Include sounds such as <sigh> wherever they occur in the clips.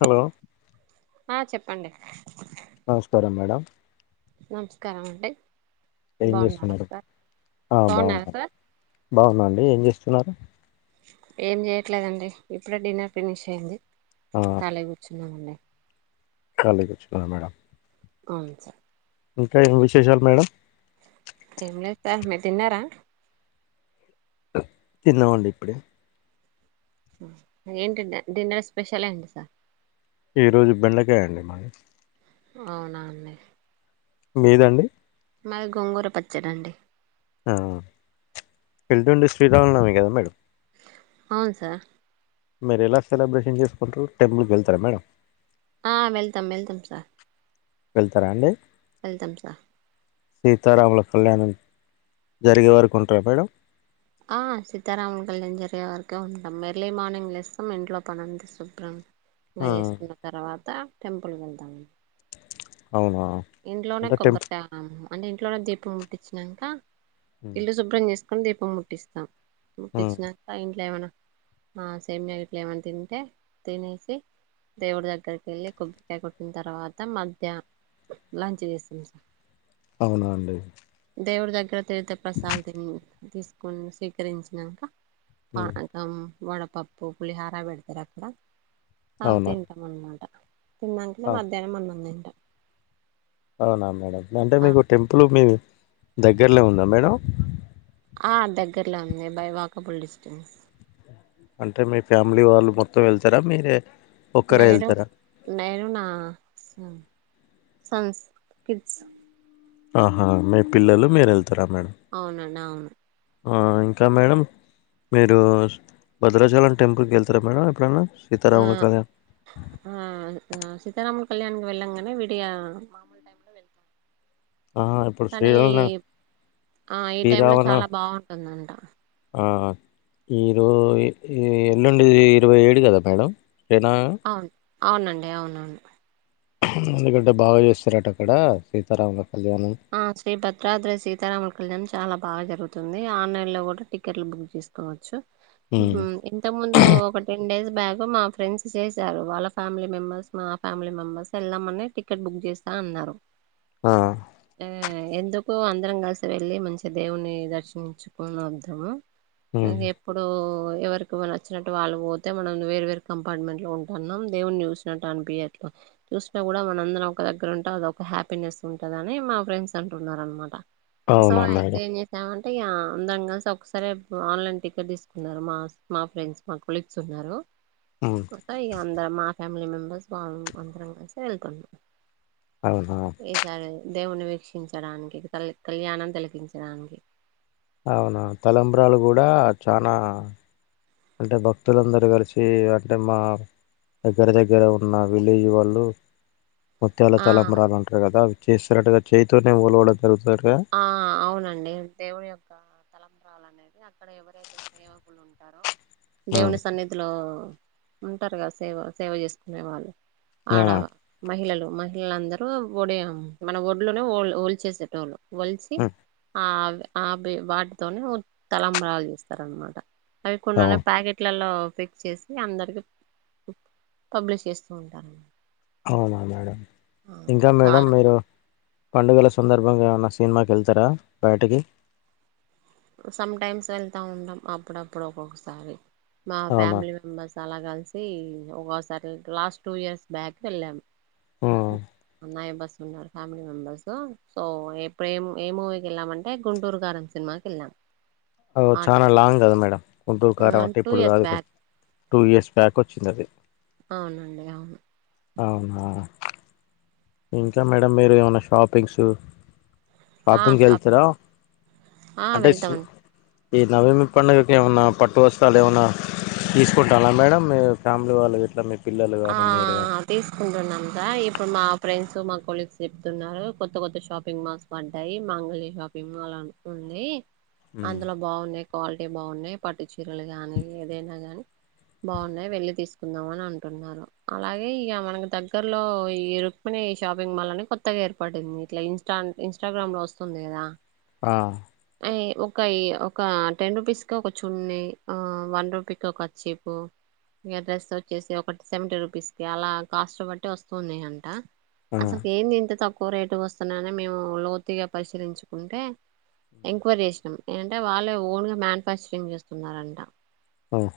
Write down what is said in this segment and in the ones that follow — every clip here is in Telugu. హలో ఆ చెప్పండి నమస్కారం మేడం నమస్కారం అండి ఏం బాగున్నారా చేస్తున్నారు సార్ ఆ బాగున్నారా బాగున్నా సార్ బాగుందండి ఏం చేస్తు స్తున్నాం ఏం చేయట్లేదండి ఇప్పుడే డిన్నర్ ఫినిష్ అయింది. కాలిగా కూర్చున్నామండి. ఖాళీగా కూర్చున్నారా మేడం. అవును సార్ ఇంకా ఏం విశేషాలు మేడం. ఏం లేదు సార్ మీరు తిన్నారా? తిన్నామండి ఇప్పుడే ఏంటి డిన్నర్ స్పెషలే ఏంటి సార్? ఈ రోజు బెండకాయ అండి మాది. అవునాండి మీదండి అ గోంగూర పచ్చడండి. ఆ వెళ్తుండే శ్రీరామనవమి కదా మేడం. అవును సార్. మీరు ఎలా సెలబ్రేషన్ చేసుకుంటారు. టెంపుల్కి వెళ్తారా మేడం. ఆ వెళ్తాం వెళ్తాం సార్ వెళ్తారా అండి. వెల్తమ్ సార్ సీతారాముల కళ్యాణం జరిగే వరకు ఉంటార మేడం. ఆ సీతారాముల కళ్యాణం జరిగే వరకే ఉంటాం. ఎర్లీ మార్నింగ్ లెస్తాం ఇంట్లో పనంత శుభ్రం ఇ ఆ వేసుకున్న తర్వాత టెంపుల్కి వెళ్తాము. అవునా ఇంట్లోనే అంటే టెంపుల్ కొబ్బరికాయ అన్నాను. అంటే ఇంట్లో కూడా దీపం పుట్టించినాంకా ఇల్లు శుభ్రం చేస్తా మక్కన దీపం ముట్టిస్తాం. ఉమ్ పుట్టిచ్చినంక ఇంట్లో ఏమన్నా ఆ సేమయా ఇంట్లో ఏమనా తింటే తినేసి, దేవుడి దగ్గరికి వెళ్ళి కొబ్బరికాయ కొట్టిన తర్వాత మధ్యాహన లంచ్ చేస్తాం సార్ అవునా అండి. దేవుడు దగ్గర తీర్ద ప్రసాదం తిని తీసుకొని స్వీకరించినాంక ఉమ్ పానకం వడపప్పు, పులిహార పెడతారు అక్కడ అ అవునా తింటాం అన్నమాట. తిన్నాక ఆ, మధ్యాహ్నం అన్నం తింటాము అవునా మేడం అంటే మీకు టెంపుల్ మీవి దగ్గరలో ఉందా మేడం దగ్గరలో ఉంది బై వాకబుల్ డిస్టెన్స్ అంటే మీ ఫ్యామిలీ వాళ్ళు మొత్తం వెళ్తారా మీరే ఒక్కరే నేను వెళ్తారా నేను నా సన్స్ కిడ్స్ ఆహా మీ పిల్లలు మీరు వెళ్తు అవునండి అవును ఇంకా మేడం మీరు భద్రాచలం టెంపుల్కి వెళ్తారా మేడం ఎప్పుడనా ఆ ఆ సీతారామ కళ్యాణ కి వెళ్ళాంగానే వీడిగా మామూలు టైమ్ లో వెళ్తాం ఆ ఇప్పుడు కానీ ఈ శ్రీరామ ఆ ఈ టైమ్ లో శ్రీరామన చాలా బాగుంటుందంట ఈరో ఎల్లుండి ఇరవై ఏడు కదా మేడం శ్రీనా అవును అవునండి అవునవును ఎందుకంటే బాగా చేస్తారట అక్కడ సీతారామా ఆ శ్రీ భద్రాద్రి సీతారామల కళ్యాణ్ చాలా బాగా జరుగుతుంది ఆన్లైన్ లో కూడా టికెట్లు బుక్ చేసుకోవచ్చు ఉమ్ ఇంత ముందు ఒక టెన్ డేస్ బ్యాగ మా ఫ్రెండ్స్ చేసారు వాళ్ళ ఫ్యామిలీ మెంబెర్స్ మా ఫ్యామిలీ మెంబెర్స్ వెళ్ళామని టికెట్ బుక్ చేస్తా అన్నారు ఆ ఆ ఎందుకు అందరం కలిసి వెళ్ళి మంచి దేవుని దర్శించుకుని వద్దాము ఇకా ఉమ్ ఎప్పుడు ఎవరికి మ వచ్చినట్టు వాళ్ళు పోతే మనం వేర వేరు కంపార్ట్మెంట్ లో ఉంటున్నాం దేవుని చూసినట్టు అనిపి అట్లా చూసినా కూడా మనందరం ఒక దగ్గర ఉంటే అదొ ఒక హ్యాపీనెస్ ఉంట కదని మా ఫ్రెండ్స్ అంటున్నరు అనమాట సో అవునా అయితే మేడం ఏం అంటేయ అందాం కలిసి ఒకసారి ఆన్లైన్ టికెట్ తీసుకున్నారు మా మా ఫ్రెండ్స్ మా కొలీగ్స్ ఉన్నారు ఉమ్ తాయ అందర మా ఫ్యామిలీ మెంబెర్స్ వాళ్ళ అందరం కలిసి వెళ్తున్నాం అవున ఈసారి దేవుని వీక్షించడానికి క కళ్యాణం తిలపించడానికి అవును తలంబరాలు కూడా చాలా అంటే భక్తులందరూ కలిసి అంటే మా దగ్గర దగ్గర ఉన్న విలేజ్ వాళ్ళు ముత్యాల ఆ తెలంబరాలుంటారు కదా చేస్తున్నట్టుగా చేయతోనే పోఓలవడదు ఆ అవునండి దేవుడి యొక్క తలంబ్రాలు అనే అక్కడ ఎవరైతే సేవకులు ఉంటారో ఉమ్, దేవుని సన్నిధిలో ఉంటారుగా సేవ సేవ చేసుకునే వాళ్ళు ఆ ఆడవ మహిళలు మహి ఇల్లందరూ ఒడి మన ఒడ్లోనే ఒల్ చేసేటోళ్ళు వల్సిి ఉమ్, ఆ వాటితోనే తలంబ్రాలు చేస్తారనమాట అవి అవును కొన్నన్నా ప్యాకెట్లలో పెక్ చేసి అందరికి పబ్లిష్ చేస్తూ ఉంటారన్నమాట అవున మేడం ఇంక చాలా మేడం మీరు పండుగల సుందర ంగా ఏమన్న సినిమాకి వెళ్తరా బయటికి సమ్ టైమ్స్ వెళ్తా ఉంటాం అప్పుడప్పుడు ఒక్కొక్కసారి మా అవునా ఫ్యామిలి మెంబర్స్ అలా కలిసి ఒకొసారి లాస్ట్ టూ ఇయర్స్ బ్యాక్ వెళ్ళాము ఉమ్, నాయి బస్ ఫ్యామిలీ మెంబర్స్ సో ఎప్పుడ ఏ ఏ మూవీకి వెళ్ళామంటే గుంటూరు కారం సినిమా వెల్లాం చాల లాంగ్ కదా మేడం గుంటూరు కారం అంటే టూ ఇప్పుడు ఇయర్స్ కాదు బ్యాక్ టూ ఇయర్స్ బ్యాక్ వచ్చింది అది అవునండి అవును అవున్ ఆ ఇంకా మేడం మీరు ఏమైనా షాపింగ్స్ ఆ షాపింగ్కి షాప్ వెళ్తారా ఆ అంటే వెళ్తామండి ఈ నవీమి పండుగకు ఏమైన్నా పట్టు వస్తలు ఏమన్నా తీసుకుంటా అా మేడం మీ ఫ్యామిలీ వాళ్ళ ఇట్లా మీ పిల్లలు ఆ కానీ మీరు తీసుకుంటున్నాంగ ఇప్పుడు మా ఫ్రెండ్స్ మా కొలిక్స్ చెప్తున్నారు కొత్త కొత్త షాపింగ్ మాల్స్ పడ్డాయి మాంగల్య షాపింగ్ మాల్ ఉంది కానీ అందులో బాగున్నయి క్వాలిటీ బాగున్నాయి పట్టు చీరలు గానీ ఏదైనా గాని బాగున్నాయి వెళ్ళి తీసుకుందాం అని అ కున్నారు అలాగే ఇక మనకి దగ్గర్లో ఈ రుక్మిణి షాపింగ్ మాల్ అని కొత్తగా ఏర్పడింది ఇట్ల ఇస్ా ఇన్స్టాగ్రామ్ లో వస్తుంది కదా ఆ ఎ ఒక ఇ ఒక టెన్ రూపీస్ కి ఒక చున్ని వన్ రూపీకి ఒక చీపు ఇకా డ్రెస్ వచ్చేసి ఒక సెవెంటీ రూపీస్ కి అలా కాస్ట్ బట్టి వస్తుంది అంట ఆ అసల్కిేన్ ఇంత తక్ క్కువ రేటుగా వస్తున్నాని మేము లోతుగా పరిశీలించుకుంటే ఎంక్వైరీ చేసినాం ఏంటే వాళ్ళు ఓన్గా మ్యానుఫ్యాక్చరింగ్ చేస్తున్నారంట ఆహ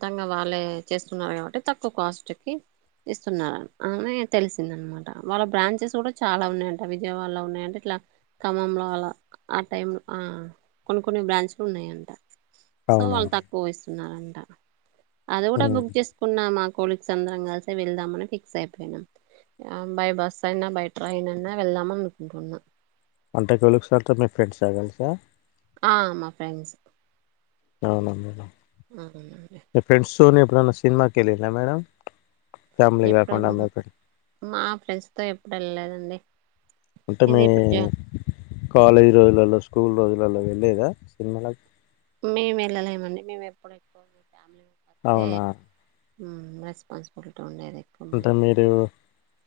మొత్తంగా వాళ్ళే చేస్తున్నారు కాబట్టి తక్కువ కాస్ట్కి ఇస్తున్నారు వెన్నె తెలిసిందనమాట వాళ్ళ బ్రాంచెస్ కూడా చాలా ఉన్నాయంట విజయవాడలో ఉన్నాయంట ఇట్లా ఖమ్మంలో అల ఆ టైమ్ అ కొన్ని కొన్ని బ్రాంచ్లు ఉన్నాయంట సో అవునా వాళ్ళు తకో వేస్తే సున్నారంట అది కూడా మేడం బుక్ చేసుకున్నా మాకు కొలిక్స్ అందరం కలిసి వెళ్దామని ఫిక్స్ అయిపోయియాం బై బస్ అయినా బై ట్రైన్ అయినా వెళ్దాం అనుకుంటున్నాం అంటకిలుకు సారితో మీ ఫ్రెండ్స్ ఆగాలి సార్ ఆ మ ఫ్రెండ్స్ అవున మేడం అనే సోనిప్పు సినిమాకు వెళ్ళిండ్ర మేడం ఫ్యామిలీ కాకుండా ఎప్పుడు ఎక్కడ మా ఫ్రెండ్స్ తో ఎప్పుడు వెళ్లేదండి అంటే మీ కాలేజీ రోజులలో స్కూల్ రోజులలో వెళ్లేదా సినిమలకు మేము వెళ్ళలేమండి మేము ఎప్పుడ ఎక్కువ చలు పతే అవునా రెస్పాన్సిబిలిటీ ఉండేది ఎక్కువ అంటే మాకు మీరు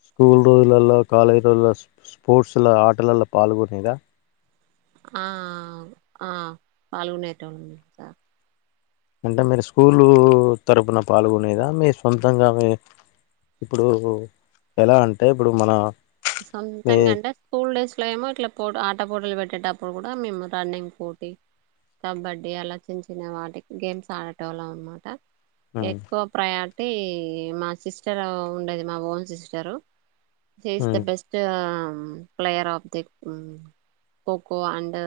స్కూల్ రోజులలో కాలేజ్ రోజుల్లో స్పోర్ట్స్ల ఆటలలో పాల్గొనేద పాల్గొనేట వాళ్ళ ఉన్నా సార్ అంటే మీరు స్కూలు తరఫున పాల్గొనేదా మీ సొంతంగా మీ ఇప్పుడు ఎలా అంటే ఇప్పుడు మన మీ సొంతంగా అంటే స్కూల్ డేస్ లో ఏమో ఇట్లా పో పట్టపూటలు పెట్టేటప్పుడు కూడా మేము రన్నింగ్ పోటీ కబడ్డీ అలా చిన్న చిన్న వాటికి గేమ్స్ ఆడే వాళ్ళం అనమాట ఉమ్ ఎక్కువ ప్రయా అంటే మా సిస్టర్ ఉండేది మా own sister um best player of the kho kho and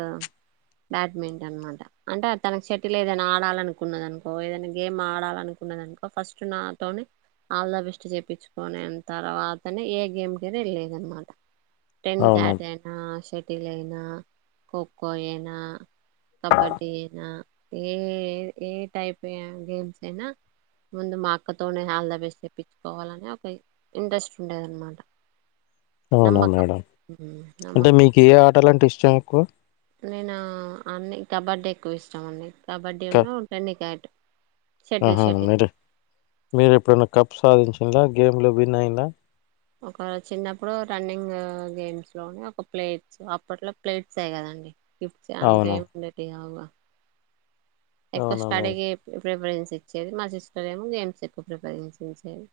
badminton అనమాట అంటే తన సెటిల్ ఏదైనా ఆడాలనుకున్నదనుకో ఏదైనా గేమ్ ఆడాలనుకున్నదనుకో ఫస్ట్ నాతోనే ఆల్ ద బెస్ట్ చేయించుకని తర్వాతనే ఏ గేమ్ ఇద లేదన్నమాట టెన్ అవునా గార్డెన్ హాకీ అయినా ఖోఖో అయినా కబడ్డీ అయినా ఏ ఏ టైప్ గేమ్స్ అయినా ముందు మా అక్కతోనే హల్ ద బెస్ట్ తెప్పించుకోవాలని ఒక ఇంట్రెస్ట్ ఉండేది అనమాట అవునా నమ్మకం మేడం అంటే నమ్మకం మీకు ఏ ఆటలంటే ఇష్టం ఎక్కువ నేను అన్ని కబడ్డీ ఎక్కువ ఇష్టం అండి కబడ్డీ క ఉన్న టన్నికియట్ ఆహా <inaudible> మీరు ఎప్పుడైనా కప్ సాధించ ంద గేమ్ లో విన్ అయినా ఒక చిన్నప్పుడు రన్నింగ్ గేమ్స్ లోని ఒక ప్లేట్స్ అప్పట్లో ప్లేట్సే కదండి అవునా <unintelligible> ఎక్కువ అవునా స్టడీ మేడం చేయకు ప్రిపరెన్స్ ఇచ్చేది మా సిస్టర్ ఏమో గేమ్స్ ఎక్కువ ప్రిపరెన్స్ ఇచ్చేది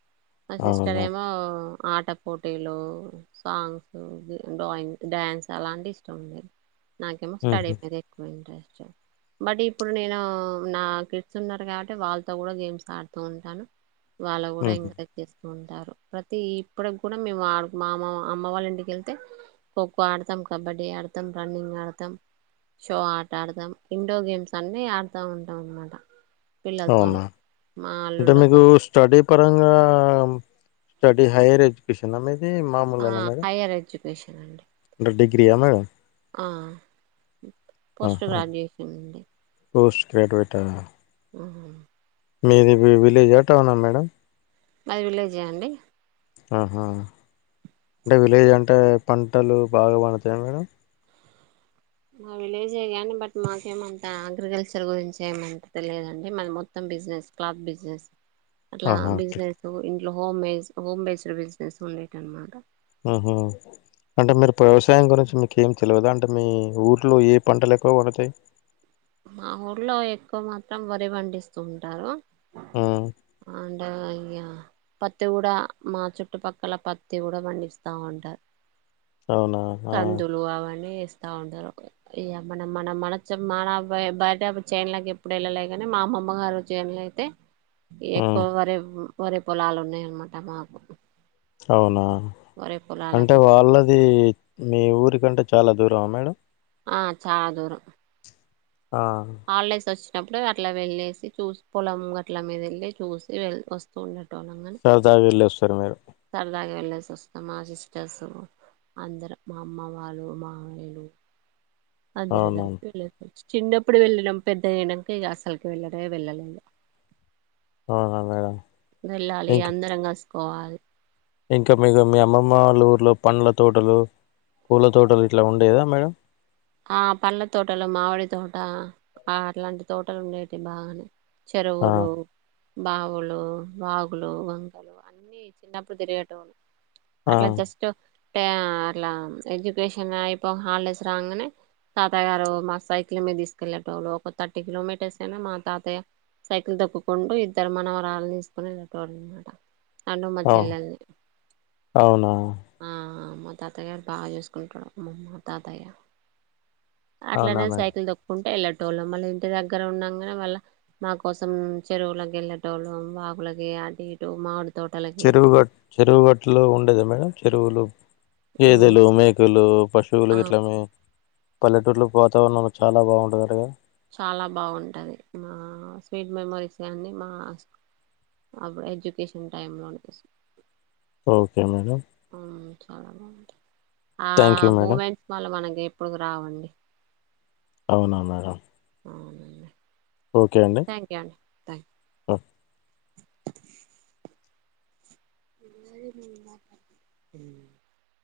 ఆ సిస్టర్ అవునా ఏమో ఆటపోటీలు, సాంగ్స్, డ్రాయింగ్, డ్యాన్స్ అలాంటివి ఇష్టం ఉండేది నాకేమో స్టడీ ఉహు మీద ఎక్కువ ఇంట్రెస్ట్ బట్ ఇప్పు డు నేను నా కిడ్స్ ఉన్నారు కాబట్టి వాళ్ళతో కూడా గేమ్స్ ఆడుతూ ఉంటాను వాళ్ళ కూడా ఉహు ఎంకరేజ్ చేస్తు ఉంటారు ప్రతి ఇప్పటికి కూడా మేముడు మా అమ్మ అమ్మ వాళ్ళ ఇంటికెళ్తే ఖోఖో ఆడతాం, కబడ్డీ ఆడతాం, రన్నింగ్ ఆడతాం షో ఆట ఆడతాం ఇండోర్ గేమ్స్ అన్నీ ఆడుతా ఉంటాం అనమాట అవునా అంటే మీకు స్టడీ పరంగా స్టడీ హైర్ ఎజ్యుకేషనా మీ ది మామూలానే మరి కేషన్ అండి మీరు డిగ్ర్రియా మేడం ఆ పోస్ట్ ఆహా గ్రాడ్యుయేషన్ అండి పోస్ట్ గ్రాడ్యూయేట మ్మ్ మీది విలేజా, టౌనా మేడం మాది విలేజే అండి ఆహా <inaudible> విలేజ్ అంటావా పంటలు బాగా పండుతాయ మేడం మా విలేజే కానీ బట్ మాకేమంత అగ్రికల్చర్ గురించి ఏమంత తెలియదండి మాది మొత్తం బిజినెస్ క్లాత్ బిజినెస్ అట్లా ఆహా ఓకే బిజినెస్ ఇంకా home based home based business ఉండేట్ అనమాట అంటే మీరు వ్యవసాయం గురించి మీకేం తెలవదంటే మీ ఊర్లో ఏ పంటలు ఎక్కువ <unintelligible> మా ఊళ్లో ఎక్కువ మాత్రం వరే పండిస్తూ ఉంటారు మ్మ్మ్మ్ అండ్ ఇ పత్తి కూడా మా చుట్టుపక్కల పత్తి కూడా పండిస్తా ఉంటారు అవునా ఆ కందులు అవన్నీ ా ఉంటారు ఇ మనం మన మన మన బర్ చేన్లే కి ఎప్పుడు వెళ్ళలే కానీ మా అమమ్మ గారు చేైన్ల అయితే ఉమ్ ఎక్కువగ రేవ్ వరి పోలాలు ఉన్నయన్న మాట మాకు అవునా వరి అంటే పొలాలకి వాళ్ళదీ మీ ఊరి కంటే చాలా దూరమా మేడమ్ ఆ చాలా దూరం ఆ ఆల్దేస్ వచ్ చెప్పలేదు అట్లా వెళ్ళేసి చూసి పొలం గట్ల మీద వెళ్ళి చూసి వెల్తూ వస్తూ ఉంటాం. ట్టోనన్ననీ సరదాగా వెళ్ళొస్తారు మీరు సరదాగా వెళ్ళేసి వస్తుంది మా సిస్టర్సు అందరం మా అమ్మ వాళ్ళు మామయలూ అందరియి అవునా గలిపి లేపోచ్చు చిన్నప్పుడు వెళ్ళినం పెద్దగ ఐనంక అసల్కె వెళ్ళటమే వెళ్ళలేదు అవునా మేడమ్ వెళ్ళాలీ అందరం గలిసి కోవాలి ఇంకా మీకు మీ అమ్మమ్మ వాళ్ళ ఊర్లో పండ్ల తోటలూ, పూల తోటలు గిట్లా ఉండేదా మేడమ్. ఆ పండ్ల తోటలు మావిడి తోటా ఆ అట్లాంటి తోటలు ఉండేటివి బాగనే ఆ చెరువులూ బావులూ వాగులూ వంకలూ అన్ని చిన్నప్పుడు తిరిగేటోడు ఆ అట్లా జెస్టు ప్యా అట్లా ఎడ్యుకేషన్ ఐపో హాల్డేస్ రాంగనే తాత గారు మా సైకిల్ మీద తీసుకెళ్ళేటోళ్ళు ఒక థర్టీ కిలోమీటర్స్ అయినా మా తాతయ్య సైకిల్ తొక్కుకుంటూ ఇద్దరు మనవరాలనీ తీసుకొని వెళ్ళే టోళ్ళు అనమాట. అను మా అవు చెల్లెల్ని అవునా ఆఆ మా తాతయ్యా బా చూసుకుంటడు మా తాతయ్యా అవునా అట్లనే మేడం సైకిల్ దొక్కుంటే ఎళ్లడ్ టోళ్ళం మళ్ళ ఇంటి దగ్గర ఉండంగనే మళ్ళ మా కోసం చెరువులకి కెళ్ళటోళ్ళు వాకులకి అటు ఇటు మాడ్ చెరువుగట్ చెరువుగట్టులో ఉండేదా మేడమ్ చెరువులు గేదెలు, మేకలూ, పశువులు ఆ గిట్ల మి పల్లెటూర్లో వాతావరణం చాలా బాగుంటదట గదా చాలా బాగుంటది మా స్వీట్ మెమరీస్ గానీ మా అప్పుడు ఎడ్యుకేషన్ టైంలోనే ఒకే మేడమ్ ఆ ఆ మేడం మూమెంట్ మళ్ళ మనకి ఎప్పుడుకీ రావండీ అవునా మేడమ్ అండి థాంక్యూ అండి థాంక్యూ ఓ <inaudible>